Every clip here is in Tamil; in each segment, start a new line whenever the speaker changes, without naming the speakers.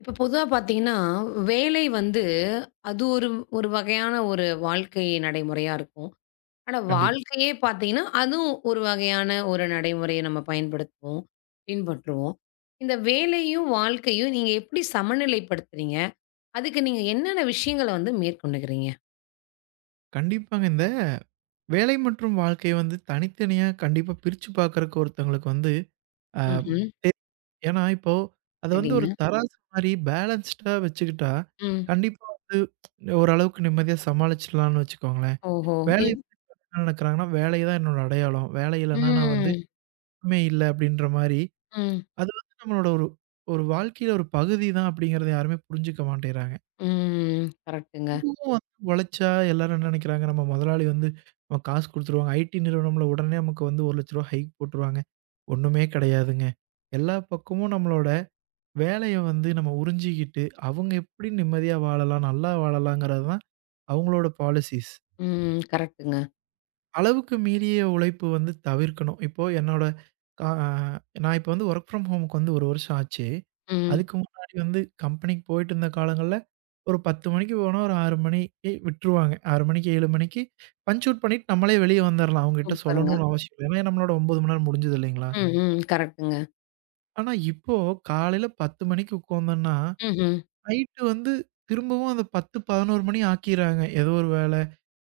இப்ப பொதுவா பார்த்தீங்கன்னா, வேலை வந்து அது ஒரு ஒரு வகையான ஒரு வாழ்க்கை நடைமுறையா இருக்கும். ஆனா,
கண்டிப்பா.
வாழ்க்கையே பார்த்தீங்கன்னா, அதுவும் ஒரு வகையான ஒரு நடைமுறைய நம்ம பயன்படுத்துவோம், பின்பற்றுவோம். இந்த வேலையும், வாழ்க்கையும் நீங்க எப்படி சமநிலைப்படுத்துறீங்க? அதுக்கு நீங்க என்னென்ன விஷயங்கள வந்து மேற்கொண்டுக்கிறீங்க?
கண்டிப்பாங்க. இந்த வேலை மற்றும் வாழ்க்கை வந்து தனித்தனியா கண்டிப்பா பிரிச்சு பார்க்கறக்கு ஒருத்தவங்களுக்கு வந்து அ
ம்ஹ்ம்.
ஏன்னா இப்போ அத வந்து ஒரு
சரிங்க.
தராசு மாரி பேலன்ஸ்டா வச்சுக்கிட்டா,
ம்.
கண்டிப்பா வந்து ஓரளவுக்கு நிம்மதியா சமாளிச்சுடலாம்னு வச்சுக்கோங்களேன்.
ஓஹோ!
வேலை
எப்
நினைக்கிறாங்கன்னா, வேலை தான் என்னோட அடையாளம். வேலை இல்லன்னா நான் வந்து
ம்.
எதுவுமே இல்ல அப்படின்ற மாரி,
ம்.
அது வந்து நம்மளோட ஒரு ஒரு வாழ்க்கையில ஒரு பகுதி தான் அப்படிங்கிறத யாருமே புரிஞ்சுக்க மாட்டேங்கிறாங்க.
ம். கரெக்ட்டுங்க.
இதுவும் வந்து உழைச்சா எல்லாரும் என்ன நினைக்கிறாங்க, நம்ம முதலாளி வந்து நமக்கு காசு குடுத்துருவாங்க. ஐடி நிறுவனம்ல உடனே நமக்கு வந்து ரூ. 1,00,000 ஹைக் போட்டுருவாங்க. ஒண்ணுமே கிடையாதுங்க. எல்லா பக்கமும் நம்மளோட வேலைய வந்து நம்ம உறிஞ்சிக்கிட்டு, அவங்க எப்படி நிம்மதியா வாழலாம், நல்லா வாழலாங்கிறது தான் அவங்களோட பாலிசிஸ்.
ம். கரெக்ட்டுங்க.
அளவுக்கு மீறிய உழைப்பு வந்து தவிர்க்கணும். இப்போ என்னோட கா நான் இப்போ வந்து வொர்க் ஃப்ரம் ஹோமுக்கு வந்து 1 வருஷம் ஆச்சு.
ம்.
அதுக்கு முன்னாடி வந்து கம்பெனிக்கு போயிட்டு இருந்த காலங்கள்ல ஒரு 10:00 மணிக்கு போனா ஒரு 6:00 மணிக்கு விட்டுருவாங்க. 6:00 மணிக்கு 7:00 மணிக்கு பஞ்ச் அவுட் பண்ணிட்டு நம்மளே வெளிய வந்துரலாம். அவங்ககிட்ட
சூப்பருங்க.
சொல்லணும்னு அவசியம் இல்ல. ஏன்னா நம்மளோட 9 மணி நேரம் முடிஞ்சது இல்லைங்களா?
ம். ம். கரெக்ட்டுங்க.
ஆனா இப்போ காலையில 10:00 மணிக்கு உட்கார்ந்தோம்னா,
ம்ஹ்ம்.
நைட்டு வந்து திரும்பவும் அந்த 10, 11 மணி ஆக்கிர்றாங்க. ஏதோ ஒரு வேல,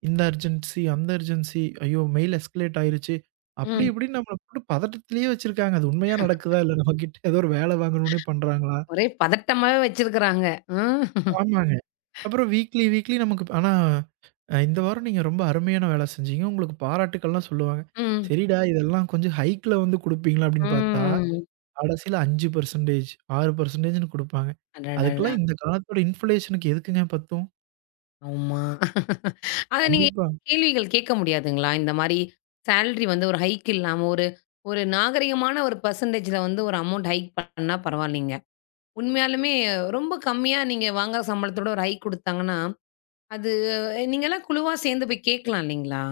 இந்த அர்ஜென்சி, அந்த அர்ஜென்சி, ஐயோ! மெயில் எஸ்கலேட் ஆயிருச்சு. அப்படி
ம்.
இப்படின்னு நம்மள போட்டு பதட்டத்திலேயே வச்சிருக்காங்க. அது உண்மையா நடக்குதா? இல்ல நம்மகிட்ட ஏதோ ஒரு வேல வாங்கணும்னே பண்றாங்களா?
ஒரே பதட்டமாவே வச்சிருக்கிறாங்க. ம்.
ஆமாங்க. அப்புறம் வீக்லி, வீக்லி நமக்கு ஆனா இந்த வாரம் நீங்க ரொம்ப அருமையான வேலை செஞ்சீங்க. உங்களுக்கு பாராட்டுக்கள்லாம் சொல்லுவாங்க.
ம்.
சரிடா இதெல்லாம் கொஞ்சம் ஹைக்ல வந்து குடுப்பீங்களா அப்படின்னு பார்த்தா,
ம்.
கடைசியில 5% 6%ன்னு குடுப்பாங்க.
அடடடா!
அதுக்கெல்லாம் இந்த காலத்தோட இன்ஃப்ளேஷனுக்கு எதுக்குங்க பத்தும்?
ஆமா. அத நீங்க
கண்டிப்பா.
கேள்விகள் கேட்க முடியாதுங்களா? இந்த மாரி சேலரி வந்து ஒரு ஹைக் இல்லாம, ஒரு ஒரு நாகரிகமான ஒரு பெர்சன்டேஜ்ல வந்து ஒரு அமௌண்ட் ஹைக் பண்ணா பரவாயில்லைங்க. உண்மையாலுமே ரொம்ப கம்மியா நீங்க வாங்குற சம்பளத்தோட ஒரு ஹைக் குடுத்தாங்கன்னா, அது நீங்கலாம் குழுவா சேர்ந்து போய் கேட்கலாம் இல்லைங்களா?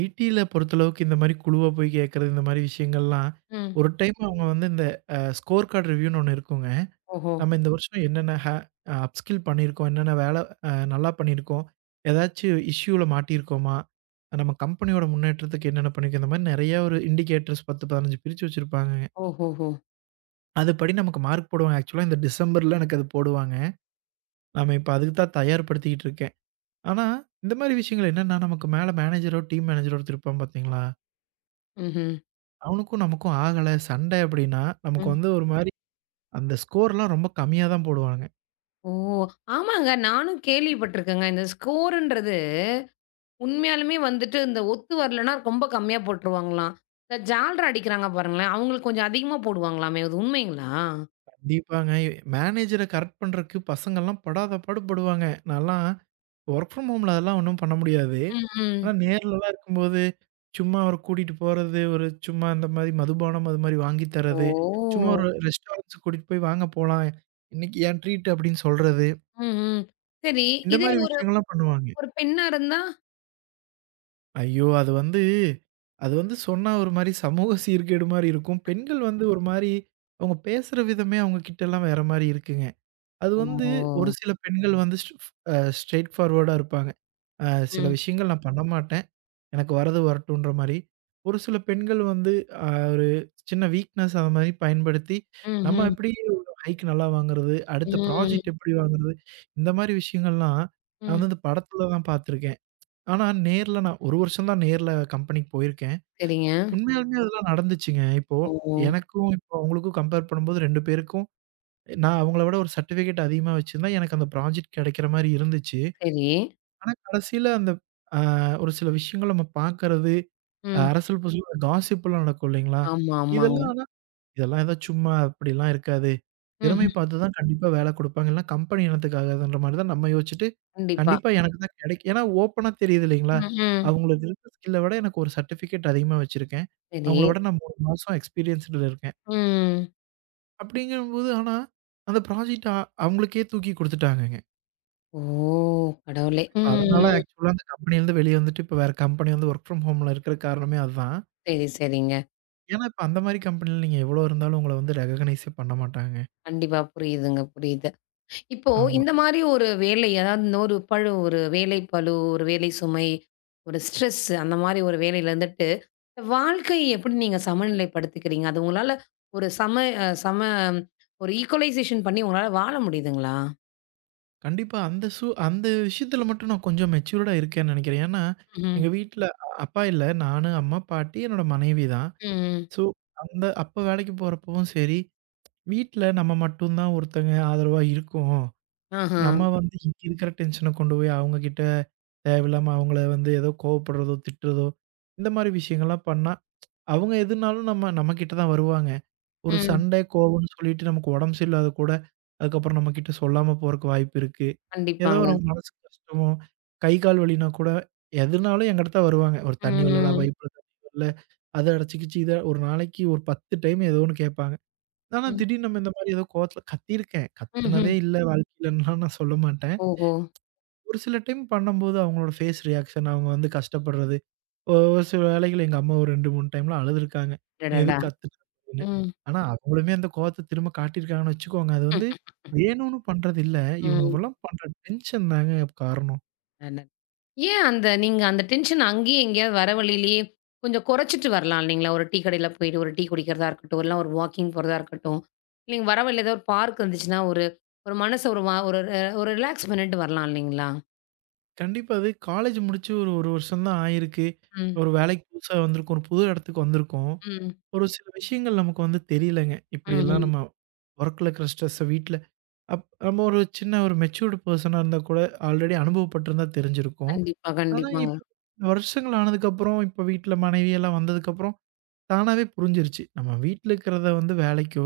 ஐடில பொறுத்தளவுக்கு இந்த மாரி குழுவா போய் கேட்கறது, இந்த மாரி விஷயங்கள்லாம்
ம்.
ஒரு டைம் அவங்க வந்து இந்த ஸ்கோர் கார்ட் ரிவ்யூன்னு ஒண்ணு இருக்குங்க.
ஓஹோ!
நம்ம இந்த வருஷம் என்னென்ன ஹே அ அப்ஸ்கில் பண்ணியிருக்கோம்? என்னென்ன வேலை நல்லா பண்ணியிருக்கோம்? ஏதாச்சும் இஷ்யூல மாட்டியிருக்கோமா? நம்ம கம்பெனியோட முன்னேற்றத்துக்கு என்னென்ன பண்ணியிருக்கோம்? இந்த மாரி நெறையா ஒரு இண்டிகேட்டர்ஸ் 10, 15 பிரிச்சு வச்சிருப்பாங்கங்க.
ஓஹோஹோ!
அதுபடி நமக்கு மார்க் போடுவாங்க. ஆக்சுவலா இந்த டிசம்பர்ல எனக்கு அது போடுவாங்க. நம்ம இப்ப அதுக்கு தான் தயார்படுத்திக்கிட்டு இருக்கேன். ஆனா, இந்த மாரி விஷயங்கள் என்னன்னா, நமக்கு மேல மேனேஜரோ, டீம் மேனேஜரோ ஒருத்தர் இருப்பான் பார்த்தீங்களா?
ம்ஹ்ம்.
அவனுக்கும் நமக்கும் ஆகல, சண்டை அப்படின்னா, நமக்கு
ம்.
வந்து ஒரு மாரி அந்த ஸ்கோர்லாம் ரொம்ப கம்மியா தான் போடுவானுங்க.
ஓ! ஆமாங்க. நானும் கேள்விப்பட்டுருக்கேங்க. இந்த ஸ்கோர்ன்றது உண்மையாலுமே வந்துட்டு இந்த ஒத்து வரலன்னா ரொம்ப கம்மியா போட்டுருவாங்களாம். இந்த ஜால்ரா அடிக்கிறாங்க பாருங்களேன், அவங்களுக்கு கொஞ்சம் அதிகமா போடுவாங்களாமே! அது உண்மைங்களா?
கண்டிப்பாங்க. மேனேஜர கரெக்ட் பண்றக்கு பசங்கள்லாம் படாத பாடு படுவாங்க. நான்லாம் வொர்க் ஃப்ரம் ஹோம்ல அதெல்லாம் ஒண்ணும் பண்ண முடியாது.
ம்,
ஆனா
ம்.
நேர்லலாம் இருக்கும்போது, சும்மா அவர கூட்டிட்டு போறது, ஒரு சும்மா இந்த மாரி மதுபானம் அது மாரி வாங்கி
ஓ!
தர்றது, சும்மா ஒரு ரெஸ்டாரண்ட்ஸ் கூட்டிட்டு போய் வாங்க போலாம். இன்னைக்கு என் ட்ரீட் அப்படின்னு சொல்றது.
ம், ம். சரி.
இந்த
இதே
மாரி
ஒரு
விஷயங்கள்லாம் பண்ணுவாங்க.
ஒரு பெண்ணா இருந்தா?
ஐயோ! அது வந்து அது வந்து சொன்னா ஒரு மாரி சமூக சீர்கேடு மாரி இருக்கும். பெண்கள் வந்து ஒரு மாரி அவங்க பேசுற விதமே அவங்க கிட்டலாம் வேற மாரி இருக்குங்க. அது வந்து ஒரு
ஓ!
சில பெண்கள் வந்து ஸ் அ ஸ்ட்ரெய்ட் ஃபார்வர்டா இருப்பாங்க. அ சில
ம்,
விஷயங்கள் நான் பண்ண மாட்டேன். எனக்கு வரது வரட்டும்ன்ற மாரி. ஒரு சில பெண்கள் வந்து அ ஒரு சின்ன வீக்னஸ் அது மாரி பயன்படுத்தி,
ம்,
நம்ம
ம்,
எப்படி ஒரு ஹைக் நல்லா வாங்குறது, அடுத்த
ம்,
ப்ராஜெக்ட் எப்படி வாங்குறது, இந்த மாரி விஷயங்கள்லாம் நான்
ம்.
வந்து இந்த படத்துல தான் பார்த்துருக்கேன். ஆனா நேர்ல நான் 1 வருஷம் தான் நேர்ல கம்பெனிக்கு போயிருக்கேன்.
சரிங்க.
உண்மையாலுமே அதெல்லாம் நடந்துச்சுங்க. இப்போ
ஓ!
எனக்கும் இப்போ அவங்களுக்கும் கம்பேர் பண்ணும்போது 2 பேருக்கும் நான் அவங்கள விட ஒரு சர்டிஃபிகேட் அதிகமா வச்சிருந்தா, எனக்கு அந்த ப்ராஜெக்ட் கிடைக்கிற மாரி இருந்துச்சு.
சரி.
ஆனா கடைசியில அந்த அ ஒரு சில விஷயங்கள் நம்ம பார்க்கறது,
ம்.
அரசல் புசல் காசிப்லாம் நடக்கும் இல்லைங்களா?
ஆமா, ஆமாங்க.
இதெல்லாம் ஆனா இதெல்லாம் ஏதோ சும்மா அப்படிலாம் இருக்காது. திறமை
ம்ஹ்ம்.
பார்த்து தான் கண்டிப்பா வேலை குடுப்பாங்க. இல்லனா கம்பெனி இனத்துக்காகாதுன்ற மாரி தான் நம்ம யோசிச்சுட்டு,
கண்டிப்பா.
கண்டிப்பா எனக்கு தான் கிடைக்கும். ஏன்னா ஓப்பனா தெரியுது இல்லைங்களா?
ம், ம்.
அவங்களுக்கு இருக்க ஸ்கில்ல விட எனக்கு ஒரு சர்டிஃபிகேட் அதிகமா வச்சிருக்கேன்.
சரி.
அவங்கள விட நான் 3 மாசம் எக்ஸ்பீரியன்ஸ்டுல இருக்கேன்.
ம்.
அப்படிங்கும்போது ஆனா, அந்த ப்ராஜெக்ட் அவங்களுக்கே தூக்கி குடுத்துட்டாங்க.
ஓ! கடவுளே!
இப்ப
ம்,
அதனால
ம்.
ஆக்சுவலா அந்த கம்பெனிலருந்து வெளிய வந்துட்டு, இப்ப வேற கம்பெனி வந்து வொர்க் ஃப்ரம் ஹோம்ல இருக்கிற காரணமே அதுதான்.
சரி, சரிங்க.
ஏன்னா, இப்ப அந்த மாரி கம்பெனில நீங்க எவ்வளோ இருந்தாலும் உங்கள வந்து ரெகக்னைஸே பண்ண மாட்டாங்க.
கண்டிப்பா புரியுதுங்க, புரியுது. இப்போ
ஆமா.
இந்த மாரி ஒரு வேலை, அதாவது இந்த ஒரு வேலை பளு, ஒரு வேலை சுமை, ஒரு ஸ்ட்ரெஸ் அந்த மாரி ஒரு வேலையில இருந்துட்டு, வாழ்க்கையை எப்படி நீங்க சமநிலைப்படுத்திக்கிறீங்க? அது உங்களால ஒரு சம அ சம ஒரு ஈக்குவலைசேஷன் பண்ணி உங்களால வாழ முடியுதுங்களா?
கண்டிப்பா அந்த அந்த விஷயத்துல மட்டும் நான் கொஞ்சம் மெச்சூர்டா இருக்கேன்னு நெனைக்கிறேன். ஏன்னா,
ம்ஹ்ம்.
எங்க வீட்ல அப்பா இல்ல. நானு, அம்மா, பாட்டி, என்னோட மனைவி தான்.
ம்.
ஸோ, அந்த அப்ப வேலைக்கு போறப்பவும் சரி, வீட்ல நம்ம மட்டும் தான் ஒருத்தங்க ஆதரவா இருக்கோம்.
ஆஹா.
நம்ம வந்து இங்க இருக்கிற டென்ஷன கொண்டு போய் அவங்க கிட்ட தேவையில்லாம அவங்கள வந்து ஏதோ கோவப்படுறதோ, திட்டுறதோ இந்த மாரி விஷயங்கள்லாம் பண்ணா, அவங்க எதுனாலும் நம்ம நம்ம கிட்ட தான் வருவாங்க. ஒரு
ம்.
சண்டை, கோவம்னு சொல்லிட்டு நமக்கு உடம்பு சரியில்லாத கூட, அதுக்கப்புறம் நம்ம கிட்ட சொல்லாம போறக்கு வாய்ப்பு இருக்கு. ஏதோ ஒரு
கண்டிப்பாங்க.
மனசு கஷ்டமோ, கை, கால் வலினா கூட எதுனாலும் என்கிட்ட தான் வருவாங்க. ஒரு தண்ணி வரலடா,
ம்.
பைப்ல தண்ணி வரல. அத அடைச்சுக்கிச்சு, இத ஒரு நாளைக்கு ஒரு 10 டைம் ஏதோ ஒண்ணு கேட்பாங்க. ஆனா
ம்.
திடீர்னு நம்ம இந்த மாரி ஏதோ கோவத்துல கத்தியிருக்கேன்.
ம்ஹ்ம்.
கத்துனதே இல்ல வாழ்க்கையிலன்லாம் நான் சொல்ல மாட்டேன்.
ஓஹோ!
ஒரு சில டைம் பண்ணும்போது அவங்களோட ஃபேஸ் ரியாக்ஷன் அவங்க வந்து கஷ்டப்படுறது. ஒரு சில வேளைகள் எங்க அம்மா ஒரு 2, 3 டைம்லாம் அழுதுருக்காங்க.
அடடடா!
எதுக்கு கத்துன அப்டின்னு.
ம்.
ஆனா அவங்களுமே அந்த கோவத்த திரும்ப காட்டியிருக்காங்கன்னு வச்சுக்கோங்க. அது
ம்.
வந்து வேணும்னு பண்றது இல்ல. இவனுங்கலாம் பண்ற டென்ஷன் தாங்க காரணம்.
ம். ஏன் நீங்க அந்த டென்ஷன் அங்கேயே எங்கேயாவது வர வழியிலேயே கொஞ்சம் குறைச்சிட்டு வரலாம் இல்லைங்களா? ஒரு டீ கடையில போயிட்டு ஒரு டீ குடிக்கிறதா இருக்கட்டும், இல்ல ஒரு வாக்கிங் போறதா இருக்கட்டும். இல்லைங்க வர வழியில ஏதாவது ஒரு பார்க் இருந்துச்சுன்னா, ஒரு ஒரு மனச ஒரு வா ஒரு அ ஒரு ரிலாக்ஸ் பண்ணிட்டு வரலாம் இல்லைங்களா?
கண்டிப்பா அது காலேஜ் முடிச்சு ஒரு 1 வருஷம் தான் ஆயிருக்கு.
ம்,
ஒரு வேலைக்கு புதுசா வந்திருக்கோம். ஒரு புது இடத்துக்கு வந்திருக்கோம்.
ம்,
ஒரு சில விஷயங்கள் நமக்கு வந்து தெரியலங்க. இப்படியெல்லாம்
ம்ஹ்ம்.
நம்ம ஒர்க்ல இருக்கிற ஸ்ட்ரெஸ்ஸ வீட்ல நம்ம ஒரு சின்ன ஒரு மெச்சூர்டு பெர்சனா இருந்தா கூட, ஆல்ரெடி அனுபவப்பட்டிருந்தா தெரிஞ்சிருக்கும்.
கண்டிப்பா,
ஆனா
கண்டிப்பாங்க.
இப்ப வருஷங்கள் ஆனதுக்கப்புறம், இப்ப வீட்ல மனைவி எல்லாம் வந்ததுக்கப்புறம், தானாவே புரிஞ்சிருச்சு. நம்ம வீட்ல இருக்கிறத வந்து வேலைக்கோ,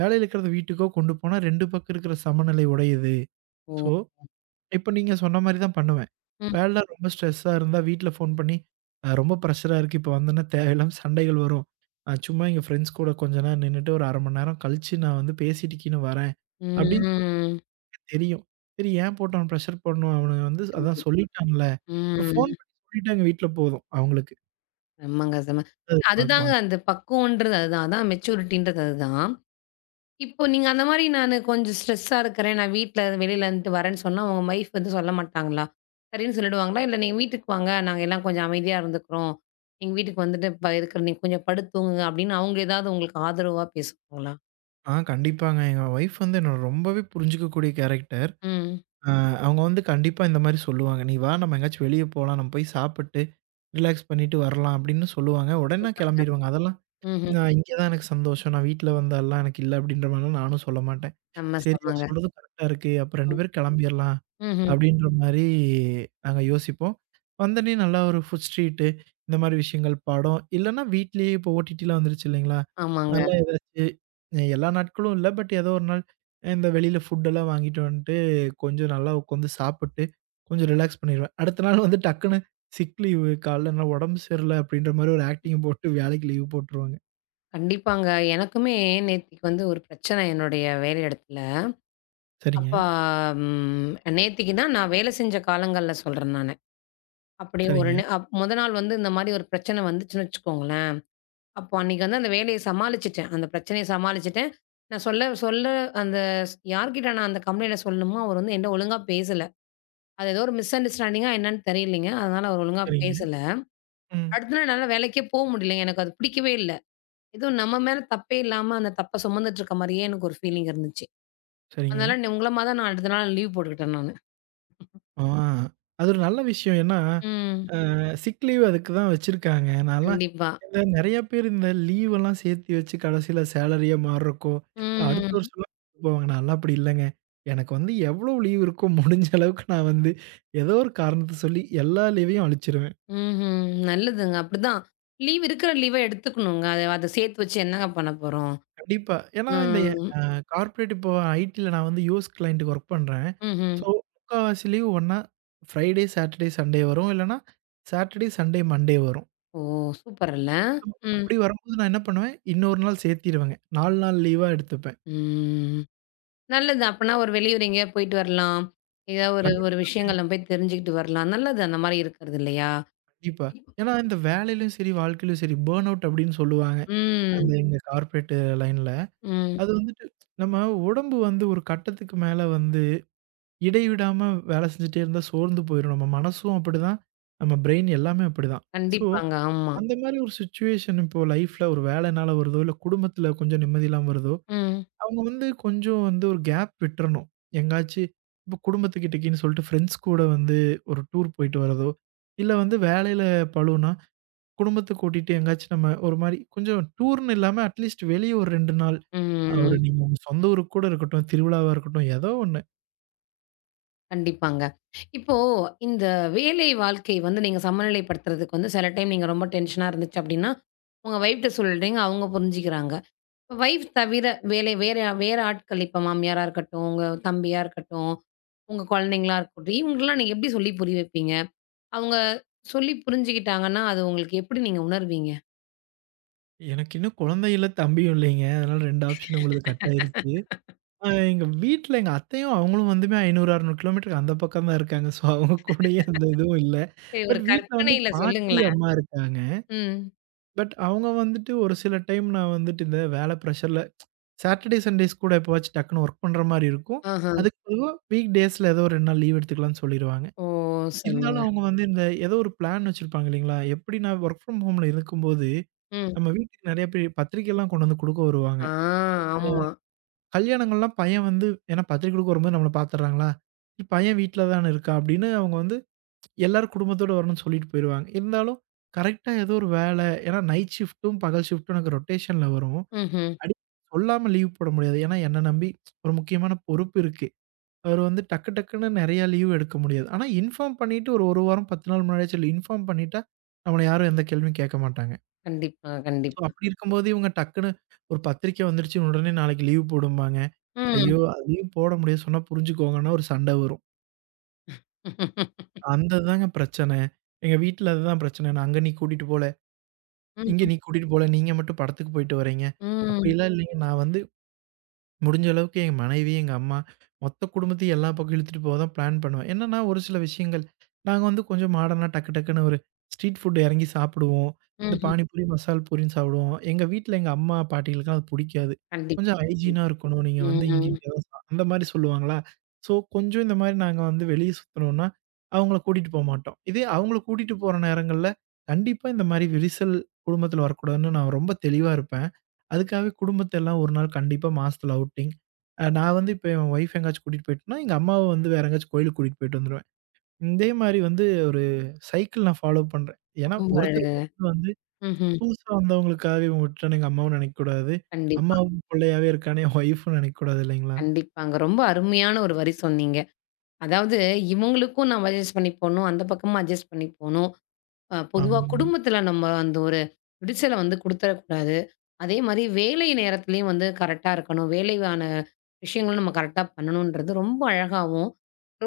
வேலையில இருக்கிறத வீட்டுக்கோ கொண்டு போனா 2 பக்கம் இருக்கிற சமநிலை உடையுது. ஸோ,
ஓ!
இப்ப நீங்க சொன்ன மாரி தான் பண்ணுவேன்.
ம்,
வேலை ரொம்ப ஸ்ட்ரெஸ்ஸா இருந்தா வீட்ல ஃபோன் பண்ணி, ரொம்ப பிரஷரா இருக்கு. இப்ப வந்தேன்னா தேவையில்லாம சண்டைகள் வரும். நான் சும்மா எங்க ஃப்ரெண்ட்ஸ் கூட கொஞ்ச நேரம் நின்னுட்டு, ஒரு 1/2 மணி நேரம் கழிச்சு நான் வந்து பேசிட்டு கீன்னு வரேன்" அப்படின்னு
ம்.
தெரியும். சரி ஏன் போட்டு அவன ப்ரஷர் பண்ணணும்? அவன வந்து அதான்
கண்டிப்
சொல்லிட்டான்ல. ஒரு
ம்.
ஃபோன் பண்ணி சொல்லிட்டாங்க வீட்ல போதும் அவங்களுக்கு.
செம்மங்க செம.
அது
அதுதாங்க
பார்ப்பாங்க.
அந்த பக்குவன்றது அதுதான். அதான் மெச்சூரிட்டின்றது அதுதான். இப்போ நீங்க அந்த மாரி நானு கொஞ்சம் ஸ்ட்ரெஸ்ஸா இருக்கிறேன். நான் வீட்ல வெளியில இருந்துட்டு வரேன்னு சொன்னா, உங்க வைஃப் வந்து சொல்ல மாட்டாங்களா? சரின்னு சொல்லிடுவாங்களா? இல்ல நீங்க வீட்டுக்கு வாங்க, நாங்க எல்லாம் கொஞ்சம் அமைதியா இருந்துக்கிறோம். எங்க வீட்டுக்கு வந்துட்டு இப்ப இருக்கிற நீங்க கொஞ்சம் படுத்து தூங்குங்க அப்படின்னு அவங்க ஏதாவது உங்களுக்கு ஆதரவா பேசுவாங்களா?
கண்டிப்பாங்க. எங்க ஒய்ஃப் வந்து என்ன ரொம்பவே புரிஞ்சுக்கக்கூடிய கேரக்டர்.
ம்.
அ அவங்க வந்து கண்டிப்பா இந்த மாரி சொல்லுவாங்க. "நீ வா நம்ம எங்கேயாச்சும் வெளிய போலாம். நம்ம போய் சாப்பிட்டு, ரிலாக்ஸ் பண்ணிட்டு வரலாம்." அப்படின்னு சொல்லுவாங்க. உடனே
சூப்பருங்க.
கிளம்பிருவாங்க. அதெல்லாம்
ம்ஹ்ம்.
நான் இங்க தான் எனக்கு சந்தோஷம். நான் வீட்ல வந்து அதெல்லாம் எனக்கு இல்ல அப்படின்ற மாரிலாம் நானும் சொல்ல மாட்டேன்.
செம்ம,
சரி அவ
செம்மங்க.
சொல்றதும் கரெக்ட்டா இருக்கு. அப்ப 2
ம்.
பேரும் கிளம்பிரலாம்.
ம்ஹ்ம்.
அப்படின்ற மாரி நாங்க யோசிப்போம். வந்தோனே நல்லா ஒரு ஃபுட் ஸ்ட்ரீட்டு இந்த மாரி விஷயங்கள் படம், இல்லன்னா வீட்லயே இப்போ ஓடிடிலாம் வந்துருச்சு இல்லைங்களா? நல்லா
ஆமாங்க.
ஏதாச்சு எல்லா நாட்களும் இல்ல. பட் ஏதோ ஒரு நாள் இந்த வெளியில ஃபுட்டெல்லாம் வாங்கிட்டு வந்துட்டு கொஞ்சம் நல்லா உட்காந்து சாப்பிட்டு, கொஞ்சம் ரிலாக்ஸ் பண்ணிருவேன். அடுத்த நாள் வந்து டக்குனு சிக் லீவு காலைல என்னால உடம்பு சரியில்ல அப்படின்ற மாரி ஒரு ஆக்டிங் போட்டு வேலைக்கு லீவ் போட்டுருவாங்க.
கண்டிப்பாங்க. எனக்குமே நேத்திக்கு வந்து ஒரு பிரச்சனை என்னுடைய வேலை இடத்துல.
சரிங்க,
அப்ப ம் நேத்திக்கு தான் நான் வேலை செஞ்ச காலங்கள்ல சொல்றேன் நானு. அப்படியே ஒரு
சரிங்க,
ந அப் மொத நாள் வந்து இந்த மாரி ஒரு பிரச்சனை வந்துச்சுன்னு வச்சுக்கோங்களேன். அப்போ அன்னைக்கு வந்து அந்த வேலைய சமாளிச்சுட்டேன். அந்த பிரச்சனைய சமாளிச்சுட்டேன். நான் சொல்ல சொல்ல அந்த யார்கிட்ட நான் அந்த கம்ப்ளைண்ட்ட சொல்லணுமோ, அவர் வந்து என்ட்ட ஒழுங்கா பேசல. அது ஏதோ ஒரு மிஸ் அண்டர்ஸ்டாண்டிங்கா என்னன்னு தெரியலைங்க. அதனால அவர் ஒழுங்கா
சரிங்க.
பேசல.
ம்.
அடுத்த நாள் என்னால வேலைக்கே முடியலங்க. எனக்கு அது பிடிக்கவே இல்ல. ஏதோ நம்ம மேல தப்பே இல்லாம அந்த தப்ப சுமந்துட்டு இருக்க மாரியே எனக்கு ஒரு ஃபீலிங் இருந்துச்சு.
சரிங்க.
அதனால உங்கள மாரி தான் நான் அடுத்த நாள் லீவ் போட்டுக்கிட்டேன் நானு.
ஆ அது ஒரு நல்ல விஷயம். ஏன்னா
ம்.
சிக் லீவ் அதுக்கு தான் வச்சிருக்காங்க. நான்லாம்
கண்டிப்பா.
இந்த நெறைய பேர் இந்த லீவ் எல்லாம் சேர்த்து வச்சு கடைசியில சேலரியா மாறுறக்கோ, அடுத்த
ம்.
வருஷம்லாம் போவாங்க. நான்லாம் அப்படி இல்லங்க. எனக்கு வந்து எவ்வளோ லீவ் இருக்கோ முடிஞ்ச அளவுக்கு நான் வந்து ஏதோ ஒரு காரணத்த சொல்லி எல்லா லீவையும் அழிச்சிருவேன்.
ம்ஹ்ம். நல்லதுங்க. அப்படிதான். லீவ் இருக்கிற லீவ எடுத்துக்கணுங்க. அத அத சேர்த்து வச்சு என்னங்க பண்ண போறோம்?
கண்டிப்பா. ஏன்னா இந்த
ம்.
அ கார்ப்பரேட் இப்போ ஐடில நான் வந்து யுஎஸ் கிளையன்ட்க்கு ஒர்க் பண்றேன்.
ம்ஹ்ம்.
ஸோ முக்காவாசி லீவ் ஒண்ணா ஃப்ரைடே, சாட்டர்டே, சண்டே வரும். இல்லன்னா சாட்டர்டே, சண்டே, மண்டே வரும்.
ஓ! சூப்பர் இல்ல?
ஸோ
ம்.
அப்படி வரும்போது நான் என்ன பண்ணுவேன், இன்னொரு நாள் சேர்த்திருவேங்க. 4 நாள் லீவா எடுத்துப்பேன்.
ம். நல்லது. அப்பன்னா ஒரு வெளியூர் எங்கேயாவது போயிட்டு வரலாம். ஏதாவது ஒரு ஒரு
கண்டிப்பா,
விஷயங்கள் நம்ம போய் தெரிஞ்சுக்கிட்டு வரலாம். நல்லது அந்த மாரி இருக்கிறது இல்லையா?
கண்டிப்பா. ஏன்னா இந்த வேலையிலும் சரி, வாழ்க்கையிலும் சரி, பர்ன் அவுட் அப்படின்னு சொல்லுவாங்க. அந்த
ம்.
எங்க கார்ப்பரேட் லைன்ல.
ம்.
அது வந்துட்டு நம்ம உடம்பு வந்து ஒரு கட்டத்துக்கு மேல வந்து இடைவிடாம வேலை செஞ்சுட்டே இருந்தா சோர்ந்து போயிரும். நம்ம மனசும் அப்படிதான். நம்ம பிரெயின் எல்லாமே அப்படிதான். ஸோ,
கண்டிப்பாங்க. ஆமா.
அந்த மாரி ஒரு சிச்சுவேஷன் இப்போ லைஃப்ல ஒரு வேலைனால வருதோ, இல்ல குடும்பத்தில கொஞ்சம் நிம்மதி இல்லாம வருதோ,
ம்.
அவங்க வந்து கொஞ்சம் வந்து ஒரு கேப் விட்டுறணும். எங்காச்சு இப்போ குடும்பத்துக்கிட்டக்கின்னு சொல்லிட்டு ஃப்ரெண்ட்ஸ் கூட வந்து ஒரு டூர் போயிட்டு வரதோ, இல்ல வந்து வேலையில பளுனா குடும்பத்த கூட்டிட்டு எங்கேயாச்சும் நம்ம ஒரு மாரி கொஞ்சம் டூர்ன்னு இல்லாம அட்லீஸ்ட் வெளிய ஒரு 2 நாள். ஒரு
ம்.
நீங்க உங்க சொந்த ஊருக்கு கூட இருக்கட்டும், திருவிழாவா இருக்கட்டும், ஏதோ ஒண்ணு.
கண்டிப்பாங்க. இப்போ இந்த வேலை வாழ்க்கை வந்து நீங்க சமநிலைப்படுத்துறதுக்கு வந்து சில டைம் நீங்க ரொம்ப டென்ஷனா இருந்துச்சு அப்டின்னா, உங்க வைஃப்ட்ட சொல்றீங்க. அவங்க புரிஞ்சுக்கிறாங்க. வைஃப் தவிர வேலை வேற வேற ஆட்கள் இப்ப மாமியாரா இருக்கட்டும், உங்க தம்பியா இருக்கட்டும், உங்க குழந்தைங்களா இருக்கட்டும், இவங்களுக்குலாம் நீங்க எப்டி சொல்லி புரிய வைப்பீங்க? அவங்க சொல்லி புரிஞ்சுக்கிட்டாங்கன்னா, அது உங்களுக்கு எப்டி நீங்க உணர்வீங்க?
எனக்கு இன்னும் குழந்தை இல்ல, தம்பியும் இல்லைங்க. அதனால 2 ஆப்ஷன் உங்களுது கட் ஆயிருச்சு. எங்க வீட்ல எங்க அத்தையும் அவங்களும் வந்துமே 500, 600 கிலோமீட்டருக்கு அந்த பக்கம் தான் இருக்காங்க. ஸோ அவங்க கூடயே அந்த இதுவும் இல்ல.
சரி ஒரு
பட் வீட்ல வந்து
கற்பனையில
பாட்டி,
சொல்லுங்களேன்.
அம்மா இருக்காங்க.
ம்.
பட் அவங்க வந்துட்டு ஒரு சில டைம் நான் வந்துட்டு இந்த வேல ப்ரெஷர்ல சாட்டர்டே, சண்டேஸ் கூட எப்பவாச்சும் டக்குனு ஒர்க் பண்ற மாரி இருக்கும்.
ஆஹா.
அதுக்கு பொதுவா வீக் டேஸ்ல ஏதோ 2 நாள் லீவ் எடுத்துக்கலாம்னு சொல்லிருவாங்க.
ஓ!
இருந்தாலும்
செம்மங்க.
அவங்க வந்து இந்த ஏதோ ஒரு பிளான் வச்சிருப்பாங்க இல்லைங்களா? எப்படி நான் வொர்க் ஃப்ரம் ஹோம்ல இருக்கும்போது,
ம்.
நம்ம வீட்டுக்கு நெறைய பேர் பத்திரிக்கைலாம் கொண்டு வந்து குடுக்க வருவாங்க.
ஆ ஆமா.
கல்யாணங்கள்லாம் பையன் வந்து ஏன்னா பத்திரிக்கை குடுக்க வரும்போது நம்மள பார்த்துடுறாங்களா? பையன் வீட்ல தான இருக்கான் அப்படின்னு அவங்க வந்து எல்லாரும் குடும்பத்தோட வரணும்னு சொல்லிட்டு போயிருவாங்க. இருந்தாலும் கரெக்ட்டா ஏதோ ஒரு வேலை ஏன்னா நைட் ஷிஃப்ட்டும், பகல் ஷிஃப்ட்டும் எனக்கு ரொட்டேஷன்ல வரும்.
ம்ஹ்ம்.
அடி சொல்லாம லீவ் போட முடியாது. ஏன்னா, என்ன நம்பி ஒரு முக்கியமான பொறுப்பு இருக்கு. அவரு வந்து டக்கு டக்குன்னு நெறைய லீவ் எடுக்க முடியாது. ஆனா, இன்ஃபார்ம் பண்ணிட்டு ஒரு 1 வாரம் 10 நாள் முன்னாடியே சொல்லி இன்ஃபார்ம் பண்ணிட்டா, நம்மள யாரும் எந்த கேள்வியும் கேட்க மாட்டாங்க.
கண்டிப்பா,
ஸோ,
கண்டிப்பா.
அப்படி இருக்கும்போது இவங்க டக்குன்னு ஒரு பத்திரிக்கை வந்துருச்சு, உடனே நாளைக்கு லீவ் போடும்பாங்க.
ம்.
ஐயோ! லீவ் போட முடியாது சொன்னா புரிஞ்சுக்கோங்கன்னா ஒரு சண்டை வரும். அந்த தாங்க பிரச்சனை. எங்க வீட்ல அதுதான் பிரச்சனை. நான் அங்க நீ கூட்டிட்டு போல, இங்க
ம்ஹ்ம்.
நீ கூட்டிட்டு போல, நீங்க மட்டும் படத்துக்கு போயிட்டு வரீங்க.
ம்.
அப்படிலாம் இல்லைங்க. நான் வந்து முடிஞ்ச அளவுக்கு எங்க மனைவி, எங்க அம்மா, மொத்த குடும்பத்தையும் எல்லா பக்கம் இழுத்துட்டு போக தான் பிளான் பண்ணுவேன். என்னன்னா, ஒரு சில விஷயங்கள் நாங்க வந்து கொஞ்சம் மாடர்னா டக்கு டக்குன்னு ஒரு ஸ்ட்ரீட் ஃபுட் இறங்கி சாப்பிடுவோம். இந்த
ம்ஹ்ம்.
பானிபூரி, மசால் பூரின்னு சாப்பிடுவோம். எங்க வீட்ல எங்க அம்மா, பாட்டிகளுக்குலாம் அது புடிக்காது. கொஞ்சம்
கண்டிப்பா.
ஹைஜீனா இருக்கணும். நீங்க வந்து இங்க
ம்.
இங்க தான் அந்த மாரி சொல்லுவாங்களா. ஸோ, கொஞ்சம் இந்த மாரி நாங்க வந்து வெளிய சுத்துனோம்னா, அவங்கள கூட்டிட்டு போமாட்டோம். இதே அவங்கள கூட்டிட்டு போற நேரங்கள்ல, கண்டிப்பா இந்த மாரி விரிசல் குடும்பத்தில வரக்கூடாதுன்னு நான் ரொம்ப தெளிவா இருப்பேன். அதுக்காகவே குடும்பத்த எல்லாம் ஒரு நாள் கண்டிப்பா மாசத்துல அவுட்டிங். நான் வந்து இப்ப என் ஒய்ஃப் எங்கேயாச்சும் கூட்டிட்டு போயிட்டேன்னா, எங்க அம்மாவ வந்து வேற எங்கேயாச்சும் கோயிலுக்கு கூட்டிட்டு போயிட்டு வந்துருவேன். இதே மாரி வந்து ஒரு சைக்கிள் நான் ஃபாலோ பண்றேன். ஏன்னா
ரொம்ப அழகு.
ஒருத்தருக்கு ஒருத்தர் வந்து
ம்ஹ்ம்.
புதுசா வந்தவங்களுக்காகவே இவங்க விட்டுட்டோன்னு எங்க அம்மாவும் நெனைக்கக்கூடாது.
கண்டிப்பா,
அம்மாவும் புள்ளையாவே இருக்கான்னு என் ஒய்ஃபும் நெனைக்கக்கூடாது இல்லைங்களா?
கண்டிப்பாங்க. ரொம்ப அருமையான ஒரு வரி சொன்னீங்க. அதாவது இவங்களுக்கும் நம்ம அட்ஜஸ்ட் பண்ணி போணும். அந்த பக்கமும் அட்ஜஸ்ட் பண்ணி போணும். பொதுவா
ஆமா.
குடும்பத்துல நம்ம அந்த ஒரு விடுச்சல வந்து குடுத்துறக்கூடாது. அதே மாரி வேலை நேரத்துலயும் வந்து கரெக்ட்டா இருக்கணும். வேலைக்கான விஷயங்களும் நம்ம கரெக்ட்டா பண்ணணுன்றது ரொம்ப அழகாவும்,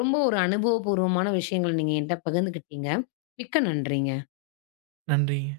ரொம்ப ஒரு அனுபவபூர்வமான விஷயங்கள நீங்க என்ட்ட பகிர்ந்துக்கிட்டீங்க. மிக்க நன்றிங்க.
நன்றிங்க.